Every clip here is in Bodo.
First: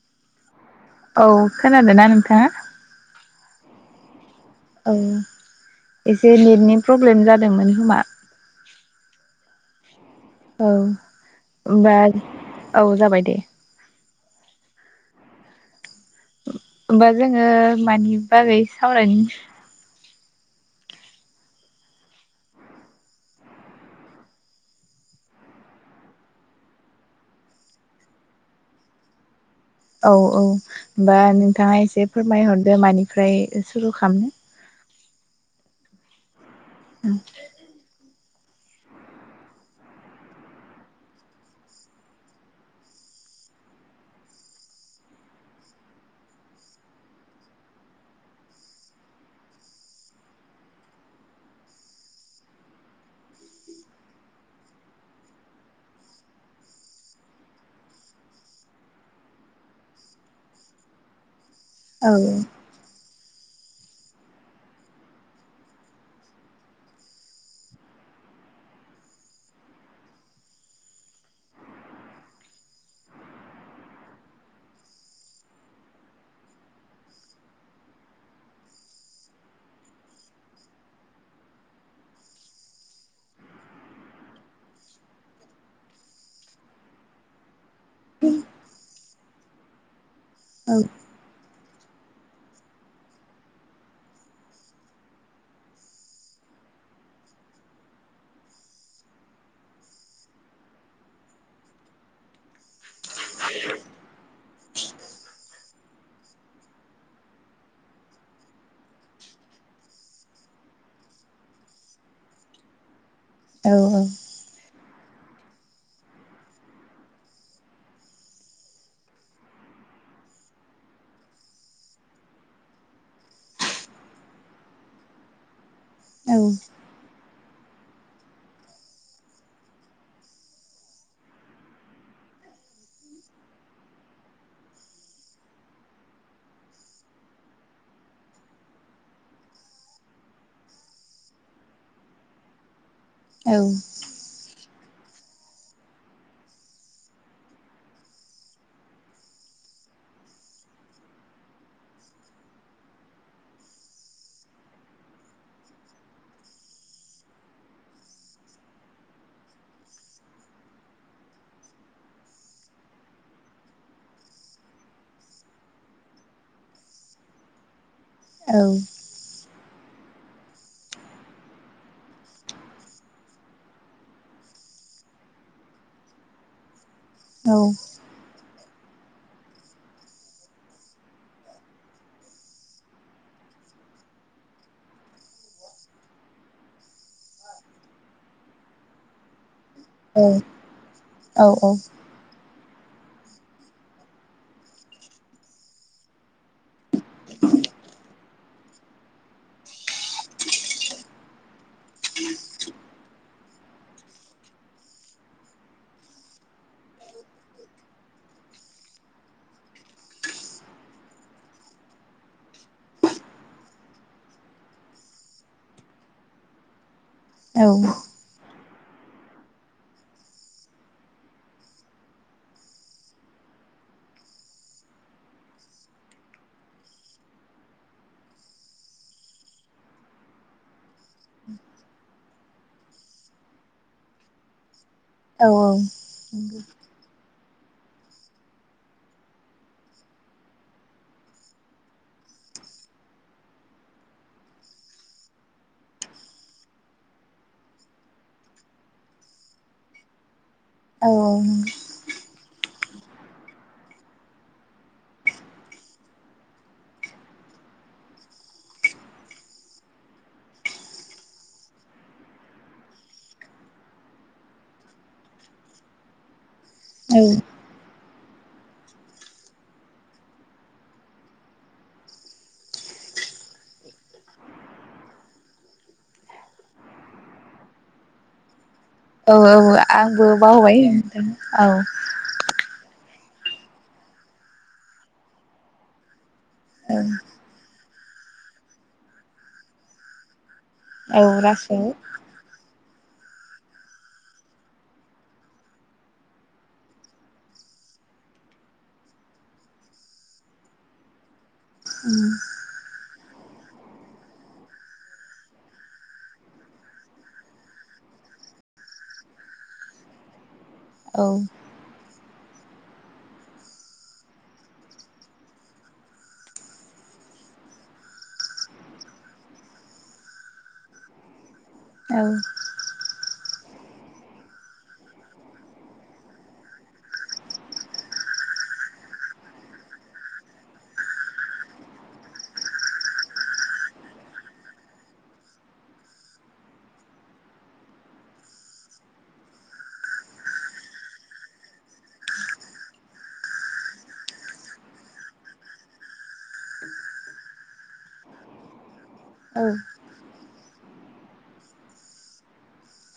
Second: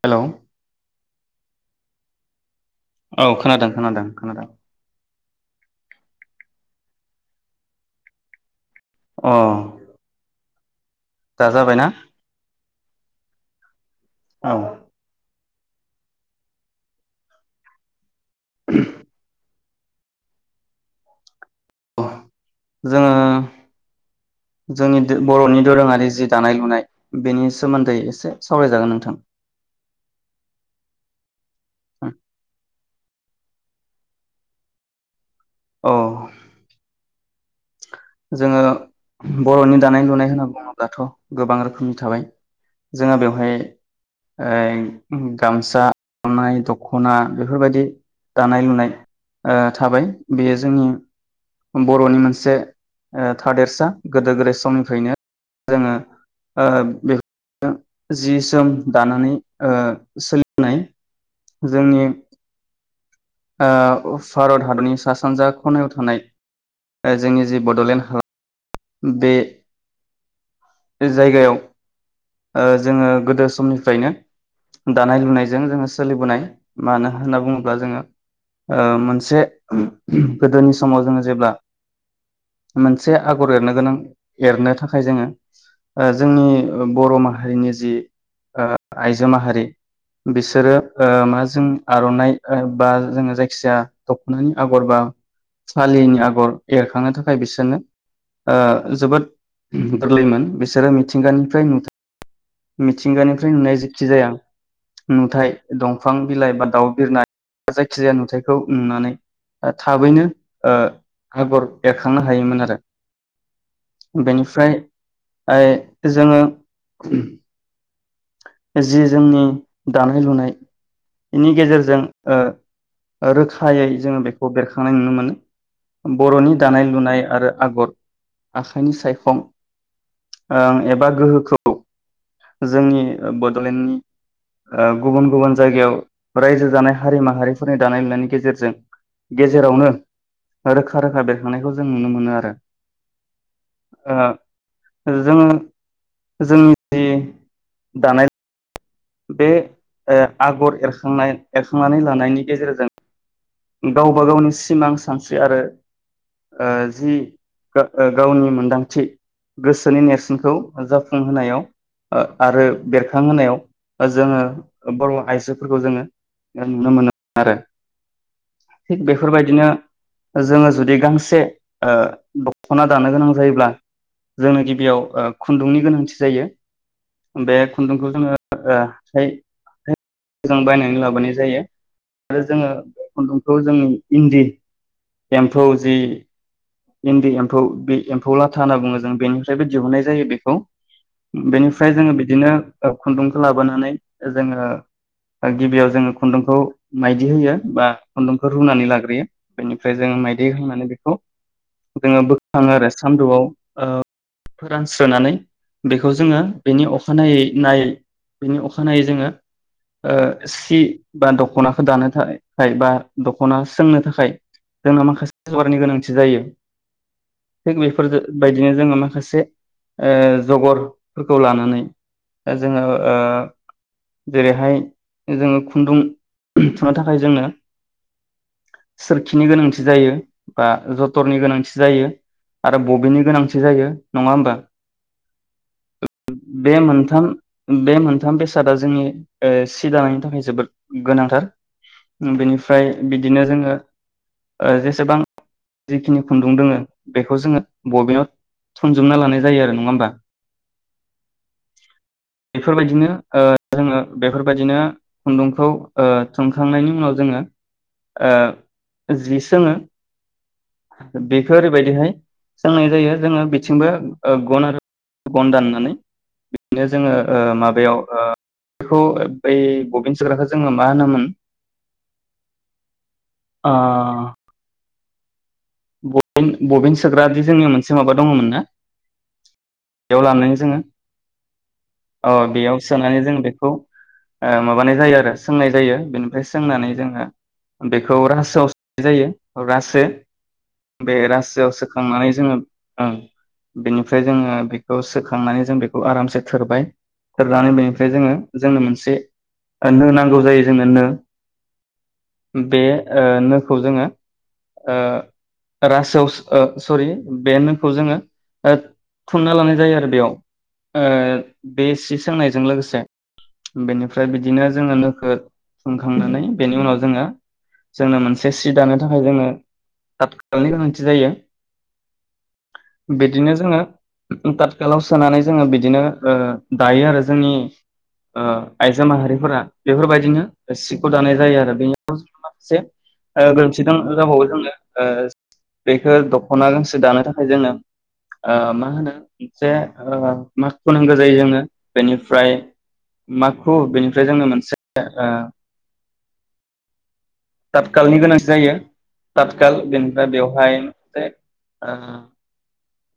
हेलौ औ खोनादोना नोंथाङा औ खोनादों खोनादों खोनादों औ एसे नेटनि प्रब्लेम जादोंमोन खोमा अह औ ओमबा औ जाबाय दे औ होमबा जोंङो मानि बागै सावरायनो जोङो जोंनि बरनि दोरोङारि जि दानाय लुनाय बेनि सोमोन्दै एसे सावरायजागोन नोंथां औ औ‌ बा नों थांङा एसे फोरमायहरदो मानि ओमफ्राय सुरु खालाम औ [inaudible] जोङो बरनि दानाय लुनाय होनना बुङोब्लाथ गोबां रोखोमनि थाबाय जोंहा बेवहाय ओ गामसा गामनाय दखना बेफोरबायदि दानाय लुनाय थाबाय बेयो जोंनि बरनि ओ मोनसे थादेरसा गोदो गोदाय समनिफ्रायनो जोंङो बेखौ जि जोम दानानै ओ सोलिनाय जोंनि औ ओ भारत हादरनि सा सानजा खनायाव थानाय जोंनि जि बडलेण्ड हालाम बे जायगायाव ओ जोंङो गोदो समनिफ्रायनो दानाय लुनायजों जोंङो सोलिबोनाय मानो होनना बुङोब्ला जोंङो मोनसे गोदोनि समाव जोंङो जेब्ला मोनसे आगर एरनो गोनां एरनो थाखाय जोंङो ओ जोंनि बर माहारिनि जि ओ आइजो माहारि बिसोरो औ ओ माजों आरनाइ बा जोंङो जायखिजाया दखनानि आगर बा फालिनि आगर एरखांनो थाखाय बिसोरनो ओ जोबोद गोरलैमोन बिसोरो मिथिंगानिफ्राय नु मिथिंगानिफ्राय नुनाय जायखिजाया नुथाय दंफां बिलाइ बा दाउ बिरना जायखिजाया नुथायाइखौ नुनानै थाबैनो ओ आगर एरखांनो हायोमोन आरो औ बेनिफ्राय ओ जोंङो उम जि जोंनि दानाय लुनाय बेनि गेजेरजों ओ रोखायै जोंङो बेखौ बेरखांनाय नुनो मोनो। औ बरनि दानाय लुनाय आरो आगर आखाइनि सायखं ओ एबा गोहोखौ जोंनि बडलेण्डनि ओ गुबुन गुबुन जायगायाव रायजो जानाय हारि माहारिफोरनि दानाय लुनायनि गेजेरजों गेजेरावनो रोखा रोखा बेरखांनायखौ जों नुनो मोनो आरो। औ जोंङो जोंनि दानाय बे ओ आगर एरखांनाय एरखांनानै लानायनि गेजेरजों गावबा गावनि सिमां सानस्रि आरो जि गावनि मोनदांथि गोसोनि नेरसोनखौ जाफुंहोनायाव आरो बेरखांहोनायाव जोङो बर आइजोफोरखौ जोंङो नुनो मोनो आरो। थिग बेफोरबायदिनो जोंङो जुदि गांसे ओ दखना दानो गोनां जायोब्ला जोंनो गिबियाव खुन्दुंनि गोनांथि जायो। बे खुन्दुंखौ जोंङो ओ बायनानै लाबोनाय जायो आरो जोंङो खुन्दुंखौ जोंनि इन्दि एम्फौ जि इन्दि एम्फौ बे एम्फौ लाथा होनना बुङो जों बेनि बेनिफ्राइ दिहुननाय जायो बेखौ बेनिफ्राय जोङो बिदिनो खुन्दुंखौ लाबोनानै जोङो गिबियाव जोङो खुन्दुंखौ माइदि होयो बा खुन्दुंखौ रुनानै लाग्रोयो बेनिफ्राय जोङो माइदि होनानै बेखौ जोङो बोखाङो आरो सानदुआव ओ फोरानस्रोनानै बेखौ जोङो बेनि अखानायै नायै बेनि अखानायनायै जोङो सि बा दख'नाखौ दानो थाखाय बा दख'ना सोंनो थाखाय जोंना माखासे जगारनि गोनांथि जायो। थिग बेफोर बायदि बिदिनो जोङो माखासे ओ जगरफोरखौ लानानै जोङो जेरैहाय जोङो खुन्दुं थुनो थाखाय जोंनो सोरखिनि गोनांथि जायो बा जथर नि गोनांथि जायो आरो बबिननि गोनांथि जायो नङा होमबा? औ औ बे मोनथाम बे मोनथाम बेसादा जोंनि ओ सि दानायनि थाखाय जोबोद गोनांथार उम बेनिफ्राय बिदिनो जोङो ओ जेसेबां जिखिनि खुन्दुं दोङो बेखौ जोङो बबेनाव थनजोबना लानाय जायो आरो नङा होमबा औ औ बेफोरबायदिनो ओ जोङो बेफोरबायदिनो खुन्दुंखौ ओ थुंखांनायनि उनाव जोङो ओ जि सोङो। बेखौ ओरैबायदिहाय सोंनाय जायो जोङो बिथिंबो गन आरो गन दाननानै बिनो जोङो ओ औ माबायाव ओ बेखौ बबिनसोग्राखौ जोङो मा होनोमोन ओ बबिन बबिन सोग्रादि जोंङो मोनसे माबा दङमोन ना। औ औ बेयाव आंबो लानानै जोङो बावबाय नोंथां औ अ बेयाव सोनानै जों बेखौ ओ माबानाय जायो आरो सोंनाय जायो बे फ्राय सोंनानै औ जोङो बेखौ रासोआव स नाय जायो रासो। बे रासोआव सोखांनानै जोङो। ओं बेनिफ्राय जोङो बेखौ सोखांनानै जों बेखौ आरामसे थोरबाय थोरनानै बेनिफ्राय जोङो जोंनो मोनसे नो नांगौ जायो। जोंनो नो उम ए नोखौ जोङो ओ रासोआव स सरि बे नोखौ जोङो थुन नो लानाय जायो। आरो बेयाव औ ए बे सिस सोंनायजों लोगोसे बेनिफ्राय बिदिनो जोङो नोखौ सुंखांनानै बेनि उनाव जोङो जोंनो मोनसे सि दानो थाखाय जोङो फ नि गोनांथि जायो। औ बिदिनो जोङो [unintelligible] सोनानै जोङो बिदिनो ओ दायो आरो जोंनि ओ आइजो माहारिफोरा बेफोरबायदिनो सिखौ दानाय जायो आरो बे से ओ गोरोन्थि द जाबावो जोंङो। बेखौ दख'ना गांसे दानो थाखाय जोङो ओ मा होनो मोनसे ओ माखु नांगौ जायो जोङो बेनिफ्राय माखु बेनिफ्राय जोनो मोनसे ओ तातखालनि गोनांथि जायो औ ततखाल बेन बेवहाय से ओ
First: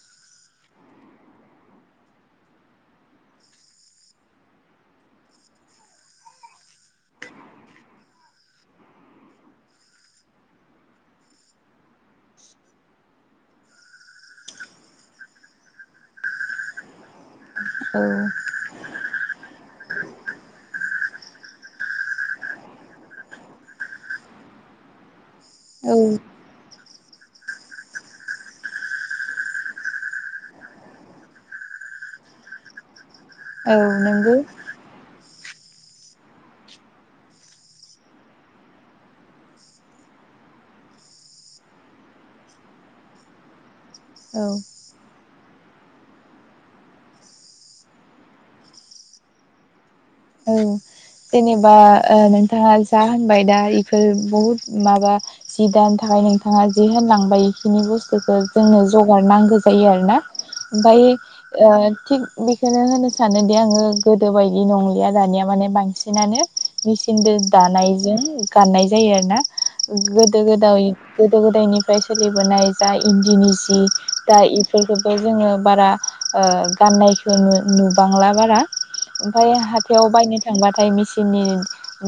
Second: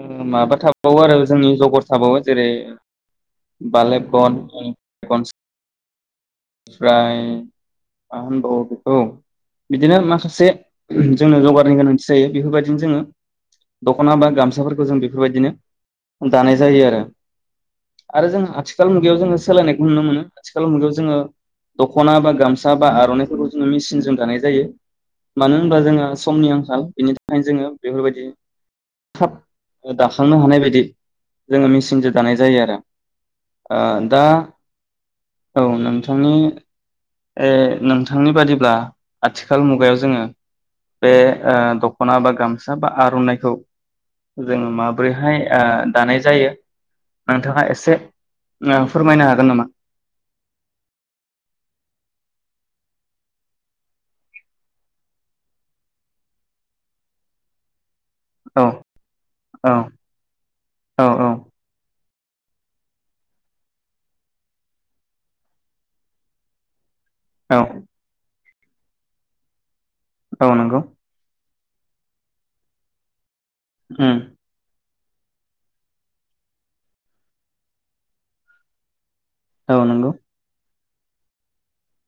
ओ माबा थाबावो आरो जोंनि [unintelligible] थाबावो जेरै बालेब गन ओमफ्राय मा होनबावो बेखौ बिदिनो माखासे जोंनो जगारनि गोनांथि जायो बेफोरबायदिनो जोङो दख'ना बा गामसा। साफोरखौ जों बेफोरबायदिनो दानाय जायो आरो। औ आरो जों आथि खाल मुगायाव जोङो सोलायनायखौ नुनो मोनो आथिखाल मुगायाव जोङो दख'ना बा गामसा बा आर'नाइफोरखौ जोङो मेसिनजों दानाय जायो। मानो होनबा औ जोनो समनि आंखाल बिनि थाखायनो जोङो बेफोरबायदि थाब दाखांनो हानाय बायदि जोङो मेचिनजों दानाय जायो आरो। ओ औ दा नोंगौ। औ नोंथांनि ए नोंथांनि बादिब्ला आथिखाल मुगायाव जोङो बे ओ दख'ना बा गामसा बा आर'नाइखौ। औ जों माब्रैहाय? ओ दानाय जायो नोंथाङा एसे [unintelligible] फोरमायनो हागोन नामा? औ जेनेबा नोंथाङा जा होनबाय दा बेफोर बहुद माबा जि दानि थाखाय नोंथाङा जि होनलांबाय बेखिनि बुस खौ औ जोंनो जगार नांगौ औ जायो आरोना। ओमफाय औ औ ओ थिग बेखोनो होनो सानोदि आङो गोदो बायदि नंलिया दानिया माने बां सिनानो। मेचिनजों औ दानायजों। गाननाय जायो आरो ना। गोदो औ नंगौ गोदाय गोदो गोद दायनिफ्राय सोलिबोनाय जा इन्दिनि ज जि उम दा इ बेफोरखो जोङो बारा ओ गाननायखो नो नुबांला बारा। ओमफाय औ हाथायाव नंगौ बायनो थांबाथ थाय मिचिननि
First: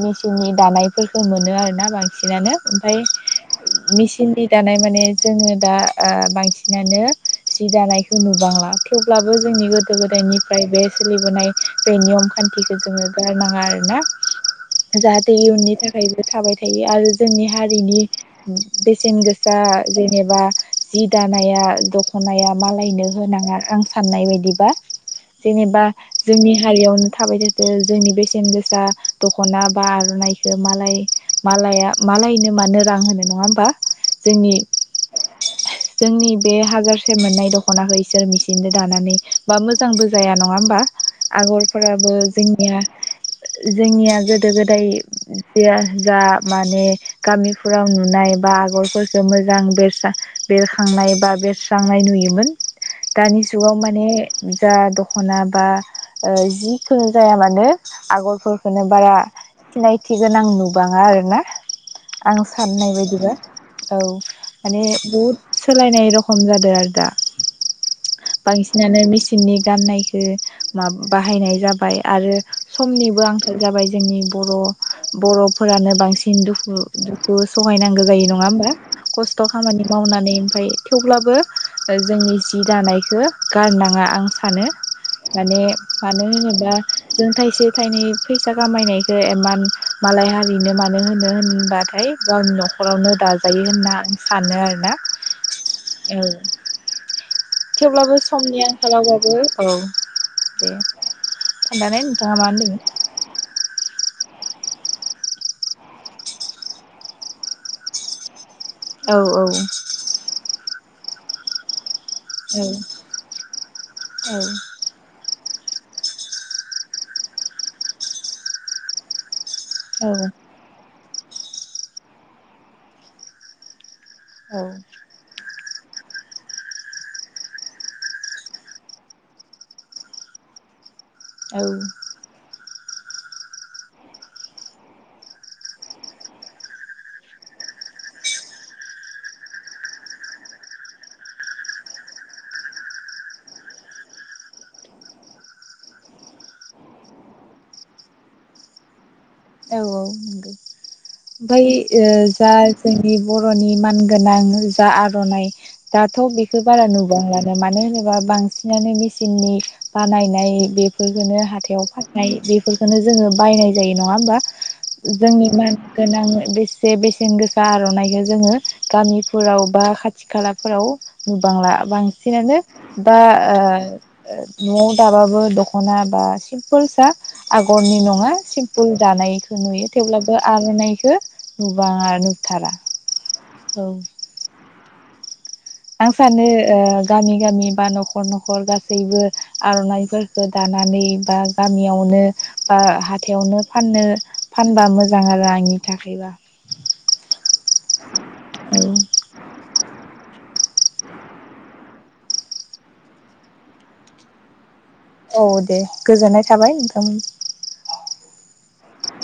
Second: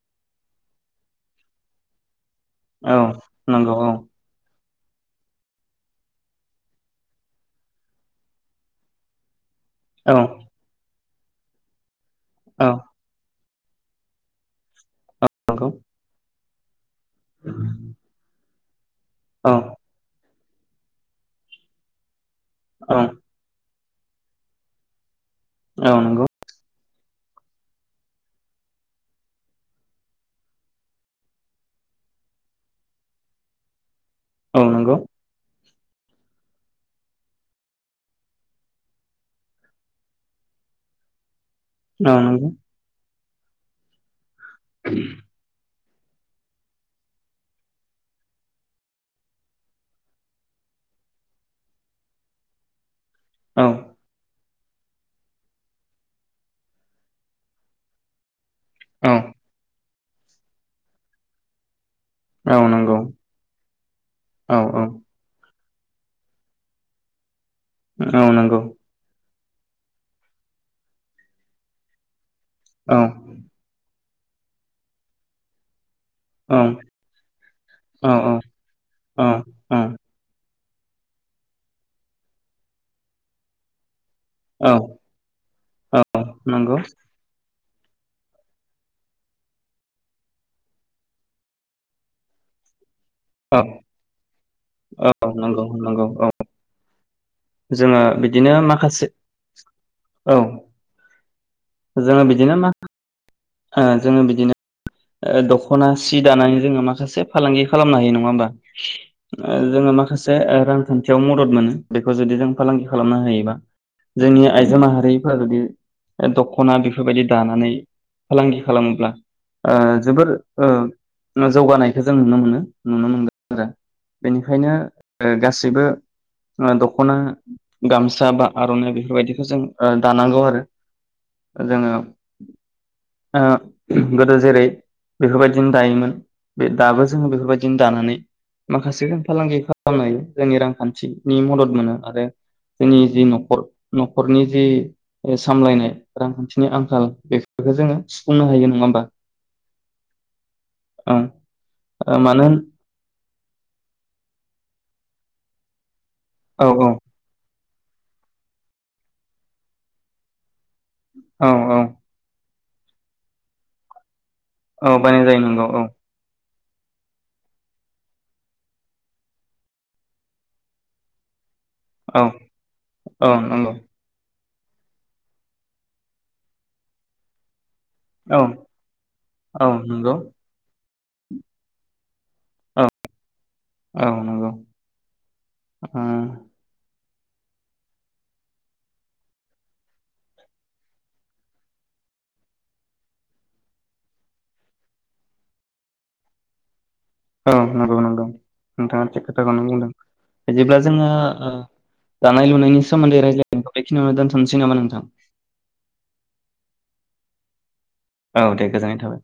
मिचिननि दानायफोरखो मोनो आरोना बां सिनानो औ ओमफाय नंगौ औ मिचिननि। दानाय माने जोंङो दा ओ बांसिनानो जि दानायखौ नुबांला थेवब्लाबो। जोंनि गोदो औ गोदायनिफ्राय बे। सोलिबोनाय। बे नियम औ खान्थिखोजोङो दा नांङा आरो‌ ना। जाहाथे नंगौ इयुननि थाखायबो थाबाय थ [unintelligible] आरो जोंनि हारिनि‌। बेसेन औ गोसा जेनेबा। जि दानाया दख खनाया औ मालायनो होनाङा आं साननाय बायदिबा‌। जेनेबा औ नंगौ जोंनि हारियावन थाबाय थों। जोनि बेसेन गोसा दख'ना बा आर'नाइखो मालाय मालया मालायनो मानो रां होनो नङा होमबा। जोंनि औ नोंगौ। जोंनि बे हाजारसे मोननाय दख'नाखो इसोर मिसिनदो दानानै बा मोजांबो जाया नङा होमबा। औ आगरफोराबो नंगौ जोंनि जोंनिया जोद गोदो गोदाय जेया। जा माने गामिफोराव नुनाय बा आगरफोरफोरखो मोजां बेरस्रा बेरखांनाय बा बेरस्रांनाय नुयोमोन। दानि औ जुगाव माने। जा दखना बा ओ जिखो जाया मानो आगरफोर खोनो औ बारा सिनाय थि गोनां नुबाङा आरोना। आं औ साननाय नंगौ बायदिब्ला औ औ माने औ बुहुद सोलायनाय रखम जादों आरो दा। औ नंगौ बांसिनानो मिसिन‌ सिननि गाननायखौ मा बाहायनाय जाबाय।। आरो औ समनिबो आंखाल जाबाय जोंनि बर बर'फोरानो बांसिन सिन औ दुखु दुखु सहायनांगौ जायो औ नङा होमबा औ खस्थ' खामानि मावनानै ओमफाय थेवब्लाबो जोंनि जि दानायखौ गारनाङा आं सानो औ माने औ मानो होनोबा नंगौ थाइसे थाइनै फैसा खामायनायखौ इमान मालाय हारिनो मानो होनो होनबाथाय गावनिल' न'खरावनो औ दाजायो होनना आं सानो आरोना औ नंगौ नंगौ औ औ जोङो थेवब्लाबो बिदिनो समनि माखासे आंखालावबाबो औ औ दे खोन्थानाय जोङो नोंथाङा मा बिदिनो होन्दोनमोन ओ जोङो बिदिनो दख'ना सि दानानै जोङो माखासे फालांगि खालामनो हायो नङा होमबा? औ औ जोङो माखासे रां खान्थियाव मदद मोनो बेखौ जुदि जों फालांगि खालामनो हायोबा जोंनि आइजो माहारिफ्रा जुदि दख'ना बेफोरबायदि दानानै फालांगि खालामोब्ला ओ जोबोर ओ जौगानाय [inaudible] जों नुनो मोनो नुनो मोनगोन आरो बेनिखायनो औ ओ गासैबो ओ दख'ना गामसा बा आर'नाइ बेफोरबायदिखौ जों ओ दानांगौ आरो जोङो औ ओ गोदो जेरै बेफोरबायदिनो दायोमोन बे दाबो जोङो बेफोरबायदिनो दानानै माखासे जों फालांगि खालामनाय जोंनि रांखान्थिनि मदद मोनो आरो जोंनि जि न'खर न'खरनि जि सामलायनाय रांखान्थिनि आंखाल बे बेखौ जोङो सुफुंनो हायो नङा होमबा? औ औ नोंगौ ओं ओमफाय ओ मानो जा होन जोंनि बर'नि मानगोनां जा आर'नाइ दाथ' बेखौ औ बारा औ नुबांला मानो होनोबा बांसिनानो मेसिननि बानायनाय बे फोरखोनो औ औ हाथायाव फाननाय जायो बेखोननो जोङो बायनाय जायो नङा होमबा औ बायनाय जायो जोंनि नंगौ मान औ गोनां बेस से बेसेन गोसा आर'नाइखौ जोङो गामिफोराव बा खाथि खालाफोराव नु बांला औ बांसिनानो दा औ नंगौ ओ ओ न'आव दाबाबो दख'ना बा सिमपोलसा आग गरनि नङा औ सिमपोल नायखो औ नुयो नंगौ थेवब्लाबो आर'नायखो नुबा बाङा नुथारा औ औ नंगौ ओ आं सानो ओ गामि गामि बा न'खर न'खर गासैबो आर'नाइफोरफोरखो दानानै बा गामियावनो बा हाथायावनो फाननो फानबा मोजां आरो आंनि थाखायबा औ नंगौ नंगौ औ नोंथाङा थिग खोथाखौनो बुंदों बिदिब्ला जोङो ओ दानाय लुनायनि सोमोन्दै रायज्लायनायखौ बेखिनियावनो दोनथ'नोसै नामा नोंथां औ दे गोजोननाय थाबाय नोंथांमोन औ दे गोजोननाय थाबाय